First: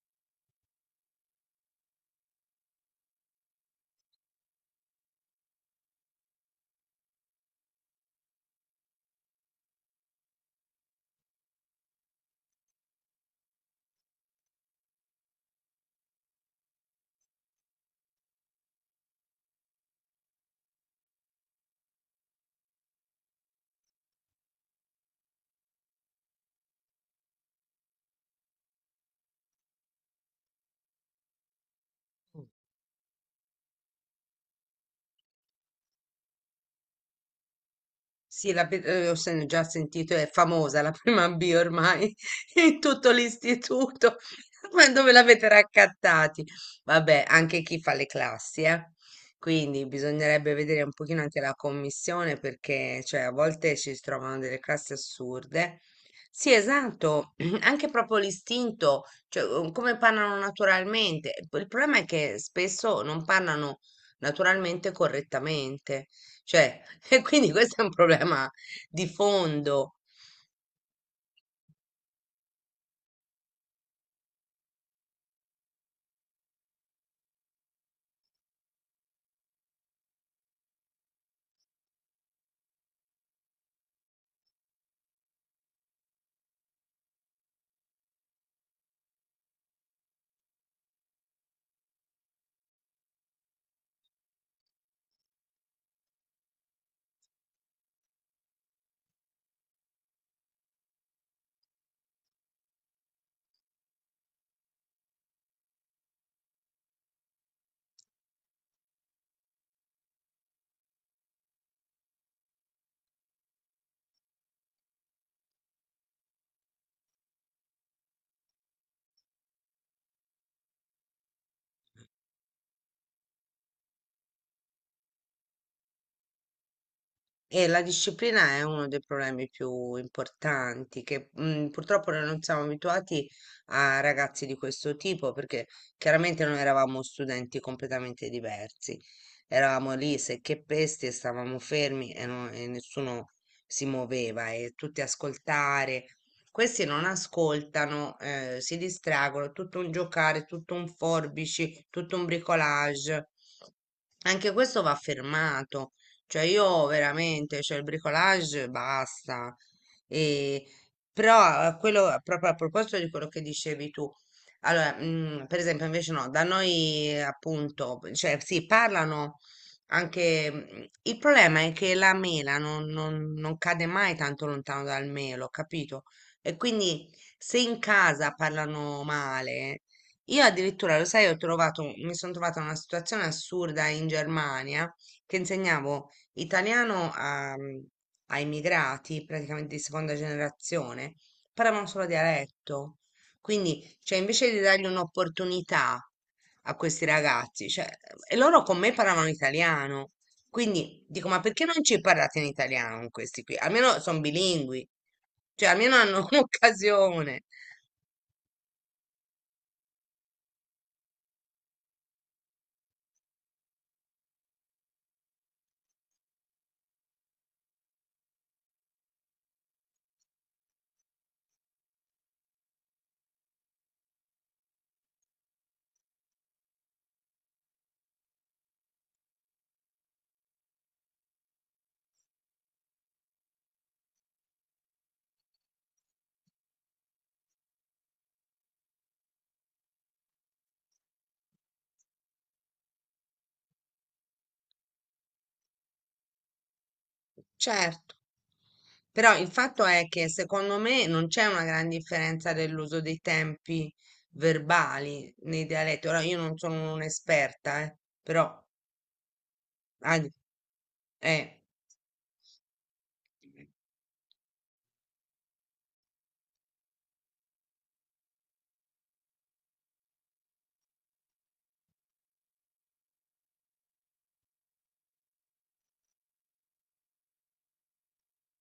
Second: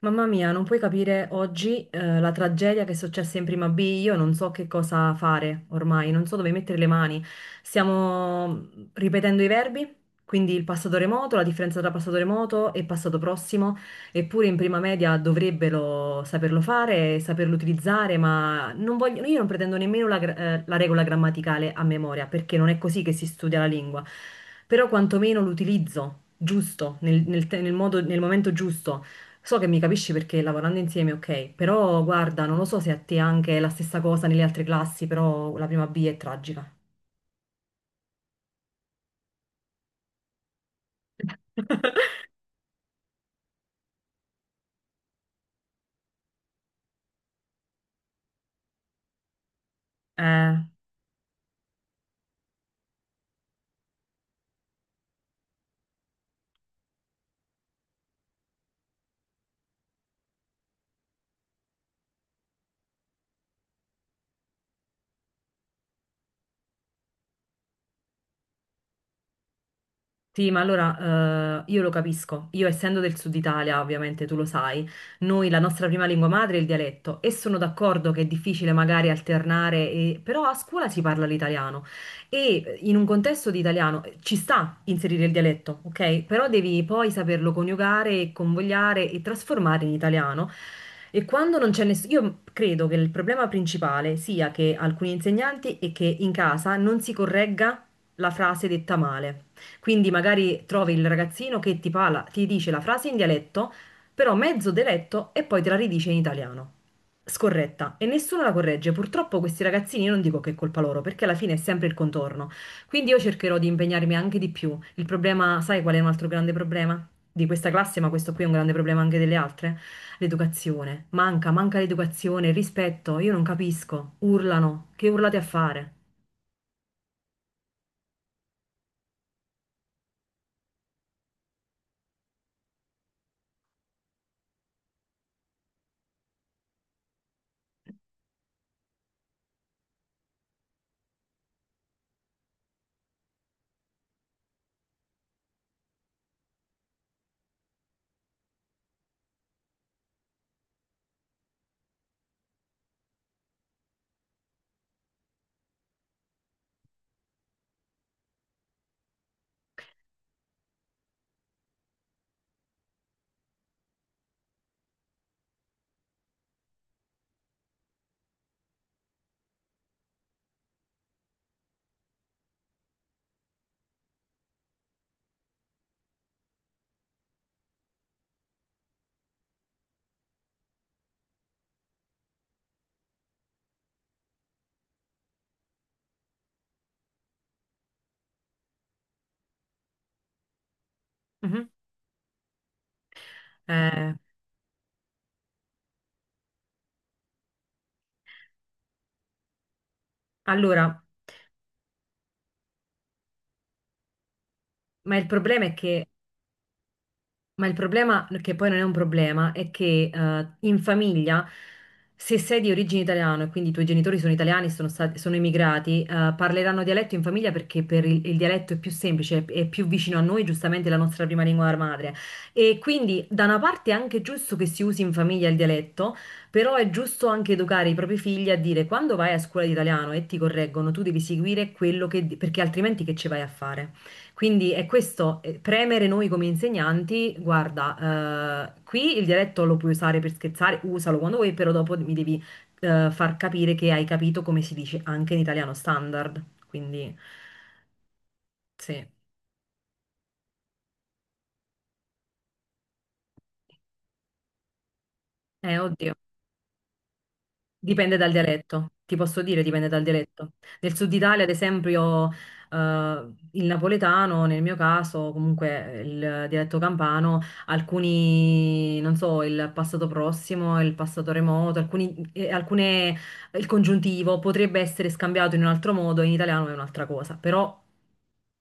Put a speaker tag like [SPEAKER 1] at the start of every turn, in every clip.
[SPEAKER 1] Mamma mia, non puoi capire oggi, la tragedia che è successa in prima B. Io non so che cosa fare ormai, non so dove mettere le mani. Stiamo ripetendo i verbi, quindi il passato remoto, la differenza tra passato remoto e passato prossimo, eppure in prima media dovrebbero saperlo fare, saperlo utilizzare, ma non voglio- io non pretendo nemmeno la, la regola grammaticale a memoria, perché non è così che si studia la lingua, però quantomeno l'utilizzo giusto, nel nel te- nel modo- nel momento giusto. So che mi capisci perché lavorando insieme, ok, però guarda, non lo so se a te anche è la stessa cosa nelle altre classi, però la prima B è tragica.
[SPEAKER 2] Sì, già sentito, è famosa la prima B ormai in tutto l'istituto. Ma dove l'avete raccattati? Vabbè, anche chi fa le classi, eh. Quindi bisognerebbe
[SPEAKER 1] Eh.
[SPEAKER 2] vedere un pochino anche la commissione perché cioè, a volte ci si trovano delle classi assurde. Sì, esatto, anche proprio l'istinto, cioè come parlano naturalmente. Il problema è che spesso non parlano naturalmente e correttamente. Cioè, e quindi questo è un problema di fondo.
[SPEAKER 1] Sì, ma allora, io lo capisco. Io essendo del sud Italia, ovviamente tu lo sai, noi la nostra prima lingua madre è il dialetto e sono d'accordo che è difficile magari alternare, però a scuola si parla l'italiano e in un contesto di italiano, ci sta inserire il dialetto, ok? Però devi poi saperlo coniugare, convogliare e trasformare in italiano. E quando non c'è nessuno, io credo che il problema principale sia che alcuni insegnanti e che in casa non si corregga la frase detta male. Quindi magari trovi il ragazzino che ti dice la frase in dialetto, però mezzo deletto e poi te la ridice in italiano. Scorretta. E nessuno la corregge. Purtroppo questi ragazzini, io non dico che è colpa loro, perché alla fine è sempre il contorno. Quindi io cercherò di impegnarmi anche di più. Il problema, sai qual è un altro grande problema? Di questa classe, ma questo qui è un grande problema anche delle altre? L'educazione. Manca, manca l'educazione, il rispetto. Io non capisco. Urlano. Che urlate a fare?
[SPEAKER 2] E la disciplina è uno dei problemi più importanti che purtroppo noi non siamo abituati a ragazzi di questo tipo perché chiaramente noi eravamo studenti completamente diversi. Eravamo lì secche e pesti e stavamo fermi e, e nessuno si muoveva e tutti ascoltare. Questi non ascoltano, si distraggono, tutto un giocare, tutto un forbici, tutto un bricolage. Anche questo va fermato, cioè io veramente, cioè il bricolage basta. E, però quello, proprio a proposito di quello che dicevi tu, allora, per esempio invece no, da noi appunto, cioè sì, parlano anche, mm, il problema è che la mela non cade mai tanto lontano dal melo, capito? E quindi se in casa parlano male, io addirittura, lo sai, ho trovato, mi sono trovata in una situazione assurda in Germania che insegnavo italiano a, a immigrati, praticamente di seconda generazione,
[SPEAKER 1] Mhm.
[SPEAKER 2] parlavano solo dialetto. Quindi,
[SPEAKER 1] Eh,
[SPEAKER 2] cioè, invece di dargli un'opportunità a questi ragazzi, cioè, e loro con me parlavano italiano.
[SPEAKER 1] allora,
[SPEAKER 2] Quindi dico, ma perché non ci parlate in italiano con questi qui? Almeno sono bilingui,
[SPEAKER 1] ma il problema
[SPEAKER 2] cioè
[SPEAKER 1] è
[SPEAKER 2] almeno
[SPEAKER 1] che
[SPEAKER 2] hanno un'occasione.
[SPEAKER 1] Ma il problema, che poi non è un problema, è che, in famiglia, se sei di origine italiana e quindi i tuoi genitori sono italiani, sono stati, sono emigrati, parleranno dialetto in famiglia perché per il dialetto è più semplice, è più vicino a noi, giustamente è la nostra prima lingua madre. E quindi da una parte è anche giusto che si usi in famiglia il dialetto, però è giusto anche educare i propri figli a dire quando vai a scuola di italiano e ti correggono, tu devi seguire quello che... perché altrimenti che ci vai a fare? Quindi è questo, premere noi come insegnanti, guarda, qui il dialetto lo puoi usare per scherzare, usalo quando vuoi, però dopo mi devi, far capire che hai capito come si dice anche in italiano standard. Quindi
[SPEAKER 2] Certo,
[SPEAKER 1] sì,
[SPEAKER 2] però il fatto è che secondo me non c'è una gran differenza dell'uso dei tempi verbali nei dialetti.
[SPEAKER 1] oddio.
[SPEAKER 2] Ora io non sono un'esperta,
[SPEAKER 1] Dipende dal
[SPEAKER 2] però
[SPEAKER 1] dialetto, ti posso dire, dipende dal
[SPEAKER 2] ah,
[SPEAKER 1] dialetto. Nel sud Italia, ad
[SPEAKER 2] eh,
[SPEAKER 1] esempio, il napoletano, nel mio caso, comunque, il dialetto campano, alcuni, non so, il passato prossimo, il passato remoto, alcuni, alcune, il congiuntivo potrebbe essere scambiato in un altro modo, in italiano è un'altra cosa, però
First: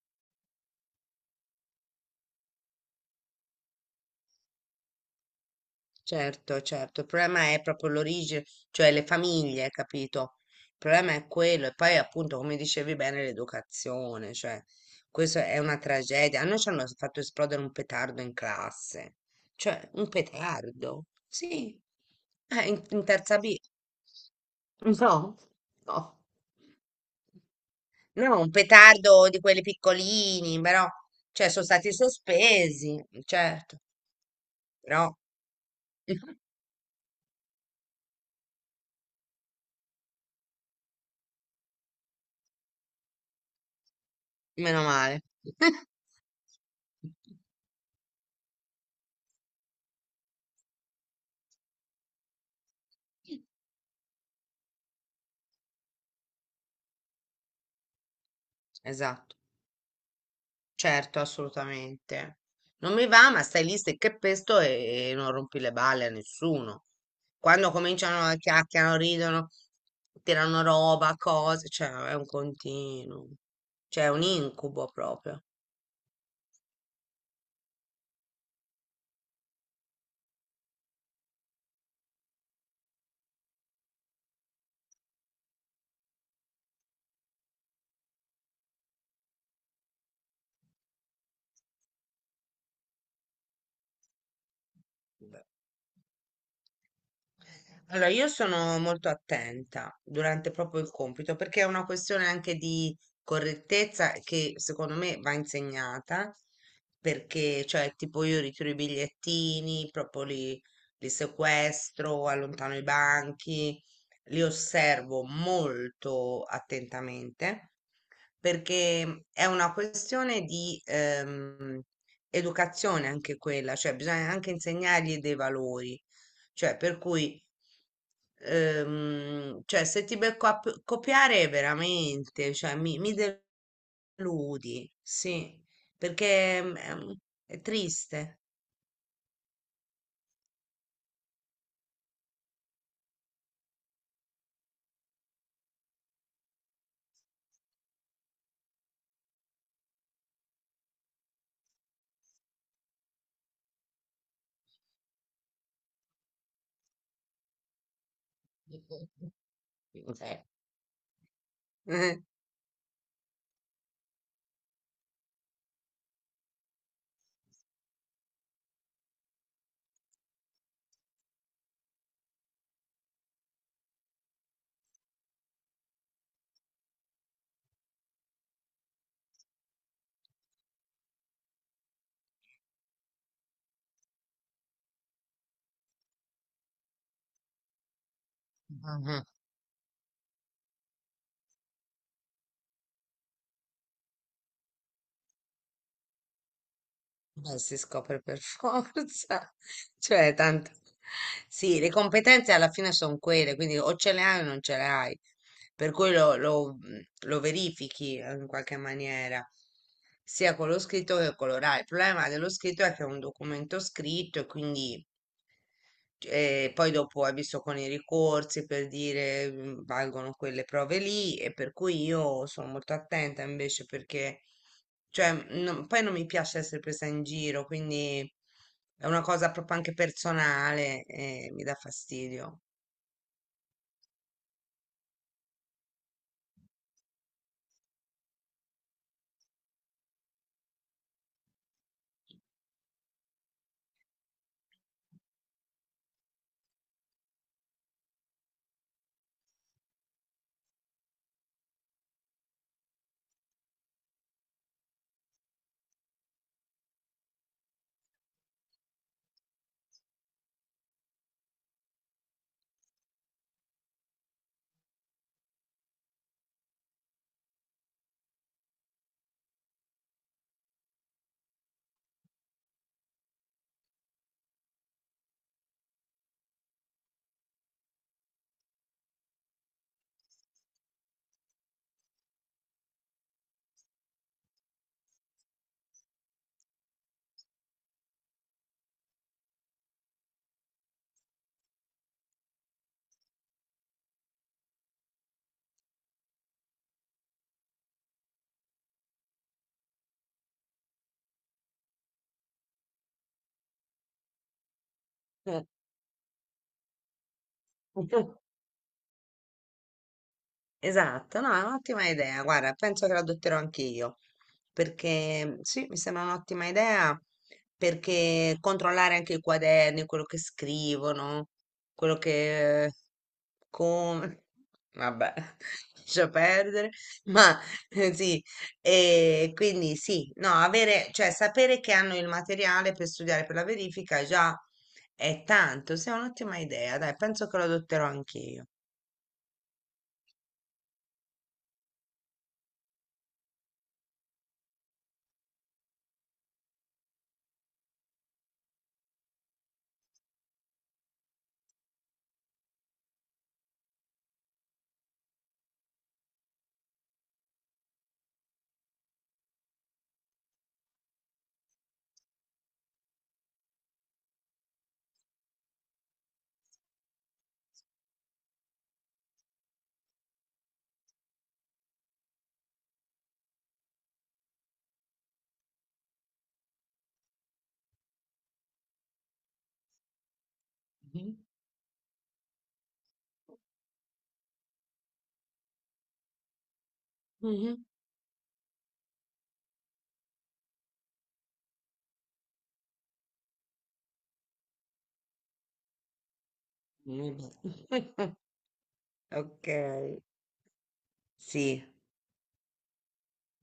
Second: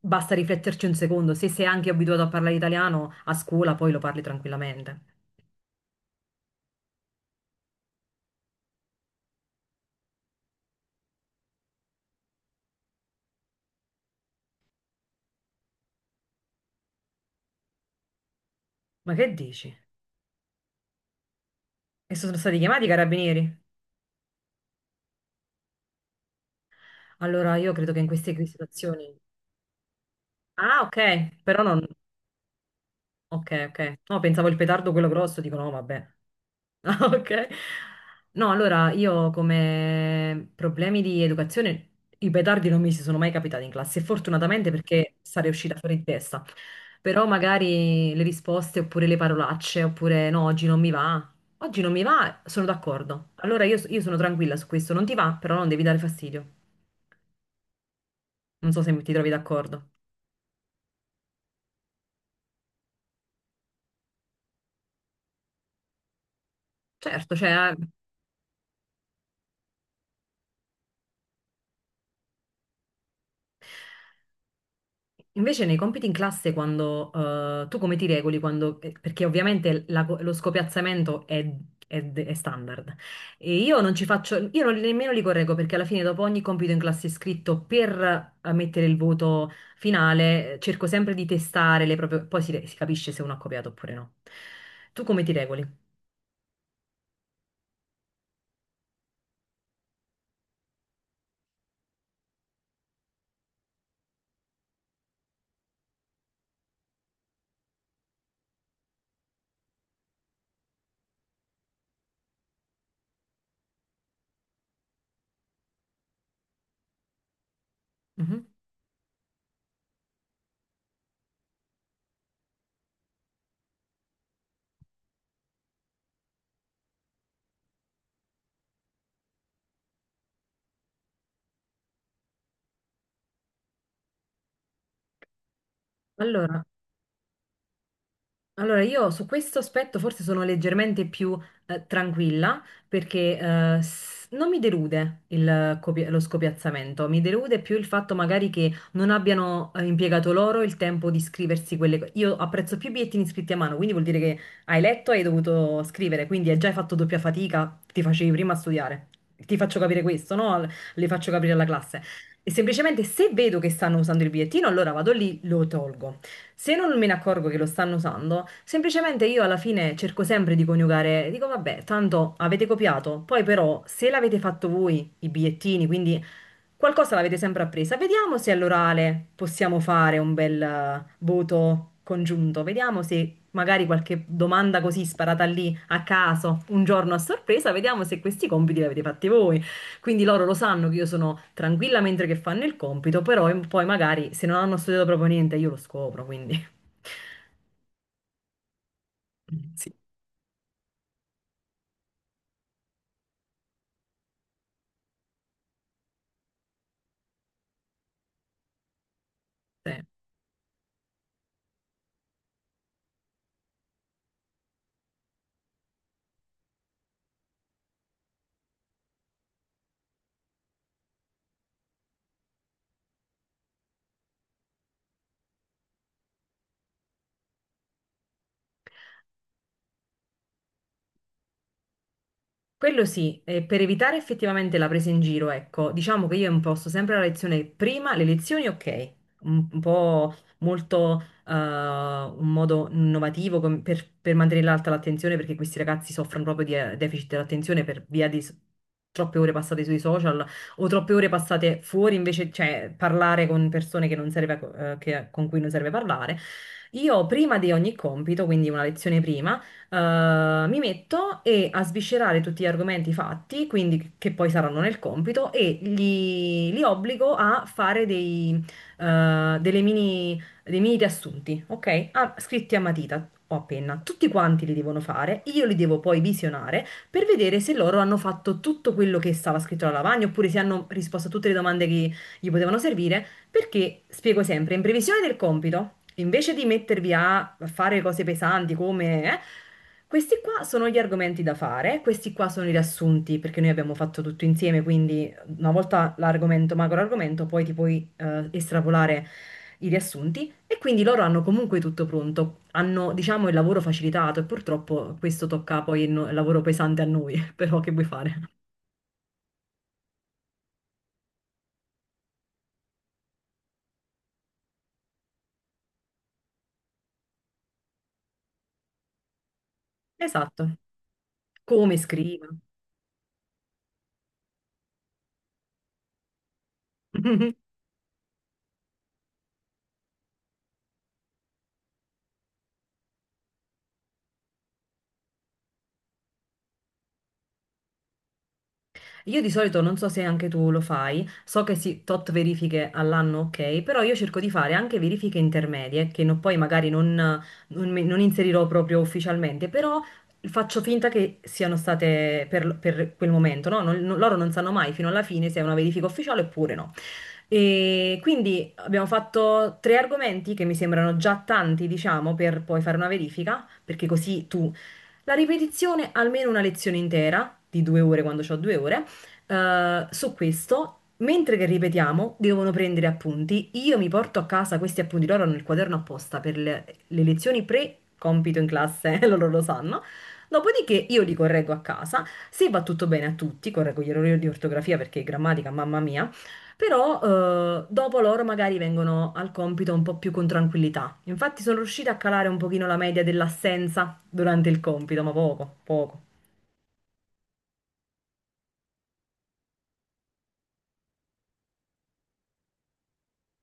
[SPEAKER 1] basta rifletterci un secondo, se sei anche abituato a parlare italiano a scuola, poi lo parli tranquillamente.
[SPEAKER 2] certo, certo, il problema è proprio l'origine, cioè le famiglie, capito? Il problema è quello e poi appunto, come dicevi bene, l'educazione, cioè questa è una tragedia. A noi ci hanno fatto esplodere un petardo in
[SPEAKER 1] Ma
[SPEAKER 2] classe,
[SPEAKER 1] che dici?
[SPEAKER 2] cioè un petardo, sì,
[SPEAKER 1] E sono stati
[SPEAKER 2] eh,
[SPEAKER 1] chiamati i
[SPEAKER 2] in terza B.
[SPEAKER 1] carabinieri?
[SPEAKER 2] No, no.
[SPEAKER 1] Allora, io credo che in queste
[SPEAKER 2] No, un
[SPEAKER 1] situazioni...
[SPEAKER 2] petardo di quelli piccolini,
[SPEAKER 1] Ah,
[SPEAKER 2] però,
[SPEAKER 1] ok,
[SPEAKER 2] cioè,
[SPEAKER 1] però
[SPEAKER 2] sono
[SPEAKER 1] non...
[SPEAKER 2] stati sospesi,
[SPEAKER 1] Ok,
[SPEAKER 2] certo,
[SPEAKER 1] ok. No, pensavo il petardo quello
[SPEAKER 2] però
[SPEAKER 1] grosso, dico no, vabbè. Ah, ok. No, allora, io come problemi di educazione, i petardi non mi si sono mai capitati in classe, fortunatamente
[SPEAKER 2] meno
[SPEAKER 1] perché
[SPEAKER 2] male.
[SPEAKER 1] sarei uscita fuori di testa. Però magari le risposte oppure le parolacce, oppure no, oggi non mi va. Oggi non mi va, sono d'accordo. Allora io sono tranquilla su questo, non ti va, però non devi dare fastidio. Non so se ti trovi
[SPEAKER 2] Esatto,
[SPEAKER 1] d'accordo.
[SPEAKER 2] certo, assolutamente. Non mi va, ma stai lì stai che pesto e non rompi le balle a nessuno.
[SPEAKER 1] Certo,
[SPEAKER 2] Quando
[SPEAKER 1] cioè...
[SPEAKER 2] cominciano a chiacchierano, ridono, tirano roba, cose, cioè è un continuo, cioè è un incubo proprio.
[SPEAKER 1] Invece nei compiti in classe, quando, tu come ti regoli? Quando, perché ovviamente lo scopiazzamento è, è standard. E io non ci faccio, io non- nemmeno li correggo perché alla fine dopo ogni compito in classe scritto per, mettere il voto finale, cerco sempre di testare le proprie, poi si capisce se uno ha copiato oppure no. Tu come ti regoli?
[SPEAKER 2] Allora, io sono molto attenta durante proprio il compito perché è una questione anche di correttezza che secondo me va insegnata perché, cioè, tipo io ritiro i bigliettini, proprio li, li sequestro, allontano i banchi, li osservo molto attentamente
[SPEAKER 1] Mhm.
[SPEAKER 2] perché è una questione di educazione anche quella, cioè bisogna anche insegnargli dei valori, cioè, per cui, cioè, se ti becco a copiare veramente, cioè, mi deludi, sì, perché
[SPEAKER 1] Allora,
[SPEAKER 2] è triste.
[SPEAKER 1] Allora, io su questo aspetto forse sono leggermente più, tranquilla perché, non mi delude il lo scopiazzamento, mi delude più il fatto magari che non abbiano, impiegato loro il tempo di scriversi quelle cose. Io apprezzo più i bigliettini scritti a mano, quindi vuol dire che hai letto e hai dovuto scrivere, quindi hai già fatto doppia fatica, ti facevi prima a studiare. Ti faccio capire questo,
[SPEAKER 2] Sì.
[SPEAKER 1] no? Le faccio capire alla classe. E semplicemente se vedo che stanno usando il bigliettino, allora vado lì, lo tolgo. Se non me ne accorgo che lo stanno usando, semplicemente io alla fine cerco sempre di coniugare, dico vabbè, tanto avete copiato, poi però se l'avete fatto voi i bigliettini, quindi qualcosa l'avete sempre appresa. Vediamo se all'orale possiamo fare un bel, voto congiunto. Vediamo se magari qualche domanda così sparata lì a caso, un giorno a sorpresa, vediamo se questi compiti li avete
[SPEAKER 2] Eh.
[SPEAKER 1] fatti voi. Quindi loro lo sanno che io sono tranquilla mentre che fanno il compito, però poi magari se non hanno studiato proprio niente io lo scopro, quindi
[SPEAKER 2] Ma si scopre per forza,
[SPEAKER 1] sì,
[SPEAKER 2] cioè tanto. Sì, le competenze alla fine sono quelle, quindi o ce le hai o non ce le hai, per cui lo verifichi in qualche maniera,
[SPEAKER 1] sì.
[SPEAKER 2] sia con lo scritto che con l'orale. Il problema dello scritto è che è un documento scritto e quindi poi dopo hai visto con i ricorsi per dire valgono quelle prove lì e per cui io sono molto attenta invece perché cioè, poi non mi piace essere presa in giro, quindi è una cosa proprio anche personale e mi dà fastidio.
[SPEAKER 1] Quello sì, per evitare effettivamente la presa in giro, ecco, diciamo che io imposto sempre la lezione prima, le lezioni ok, un po' molto, un modo innovativo per mantenere alta l'attenzione perché questi ragazzi soffrono proprio di, deficit dell'attenzione per via di troppe ore passate sui social o troppe ore passate fuori invece, cioè parlare con persone che non serve, con cui non serve parlare. Io prima di ogni compito, quindi una lezione prima, mi metto e a sviscerare tutti gli argomenti fatti, quindi che poi saranno nel compito, e li obbligo a fare dei, delle mini, dei mini riassunti, ok? Ah, scritti a matita o a penna. Tutti quanti li devono fare, io li devo poi visionare per vedere se loro hanno fatto tutto quello che stava scritto alla lavagna oppure se hanno risposto a tutte le domande che gli potevano servire. Perché, spiego sempre, in previsione del compito, invece di mettervi a fare cose pesanti come... questi qua sono gli argomenti da fare, questi qua sono i riassunti, perché noi abbiamo fatto tutto insieme, quindi una volta l'argomento, macro argomento, poi ti puoi, estrapolare i riassunti e quindi loro hanno comunque tutto pronto, hanno diciamo il lavoro facilitato e purtroppo questo
[SPEAKER 2] Eh.
[SPEAKER 1] tocca poi il, no- il lavoro pesante a noi, però che vuoi fare?
[SPEAKER 2] Esatto, no, è un'ottima idea. Guarda, penso che la adotterò anch'io, perché sì, mi sembra un'ottima idea, perché controllare anche i quaderni, quello che
[SPEAKER 1] Esatto,
[SPEAKER 2] scrivono,
[SPEAKER 1] come
[SPEAKER 2] quello
[SPEAKER 1] scrivi.
[SPEAKER 2] che... come... vabbè, lascia perdere. Ma sì, e quindi sì, no, avere, cioè sapere che hanno il materiale per studiare per la verifica già è tanto, sì, è un'ottima idea, dai, penso che lo adotterò anch'io.
[SPEAKER 1] Io di solito non so se anche tu lo fai, so che sì, tot verifiche all'anno, ok, però io cerco di fare anche verifiche intermedie, che no- poi magari non, non inserirò proprio ufficialmente, però faccio finta che siano state per quel momento, no? Loro non sanno mai fino alla fine se è una verifica ufficiale oppure no. E quindi abbiamo fatto tre argomenti che mi sembrano già tanti, diciamo, per poi fare una verifica, perché così tu la ripetizione, almeno una lezione intera, di 2 ore quando ho 2 ore, su questo, mentre che ripetiamo, devono prendere appunti. Io mi porto a casa questi appunti, loro hanno il quaderno apposta per le lezioni pre-compito in classe, loro lo sanno. Dopodiché io li
[SPEAKER 2] Mhm.
[SPEAKER 1] correggo a casa, se va tutto bene a tutti, correggo gli errori di ortografia perché grammatica, mamma mia, però,
[SPEAKER 2] Mhm.
[SPEAKER 1] dopo loro magari vengono al compito un po' più con tranquillità. Infatti sono riuscita a calare un pochino la media dell'assenza durante il compito, ma poco, poco.
[SPEAKER 2] Mm. Ok, sì,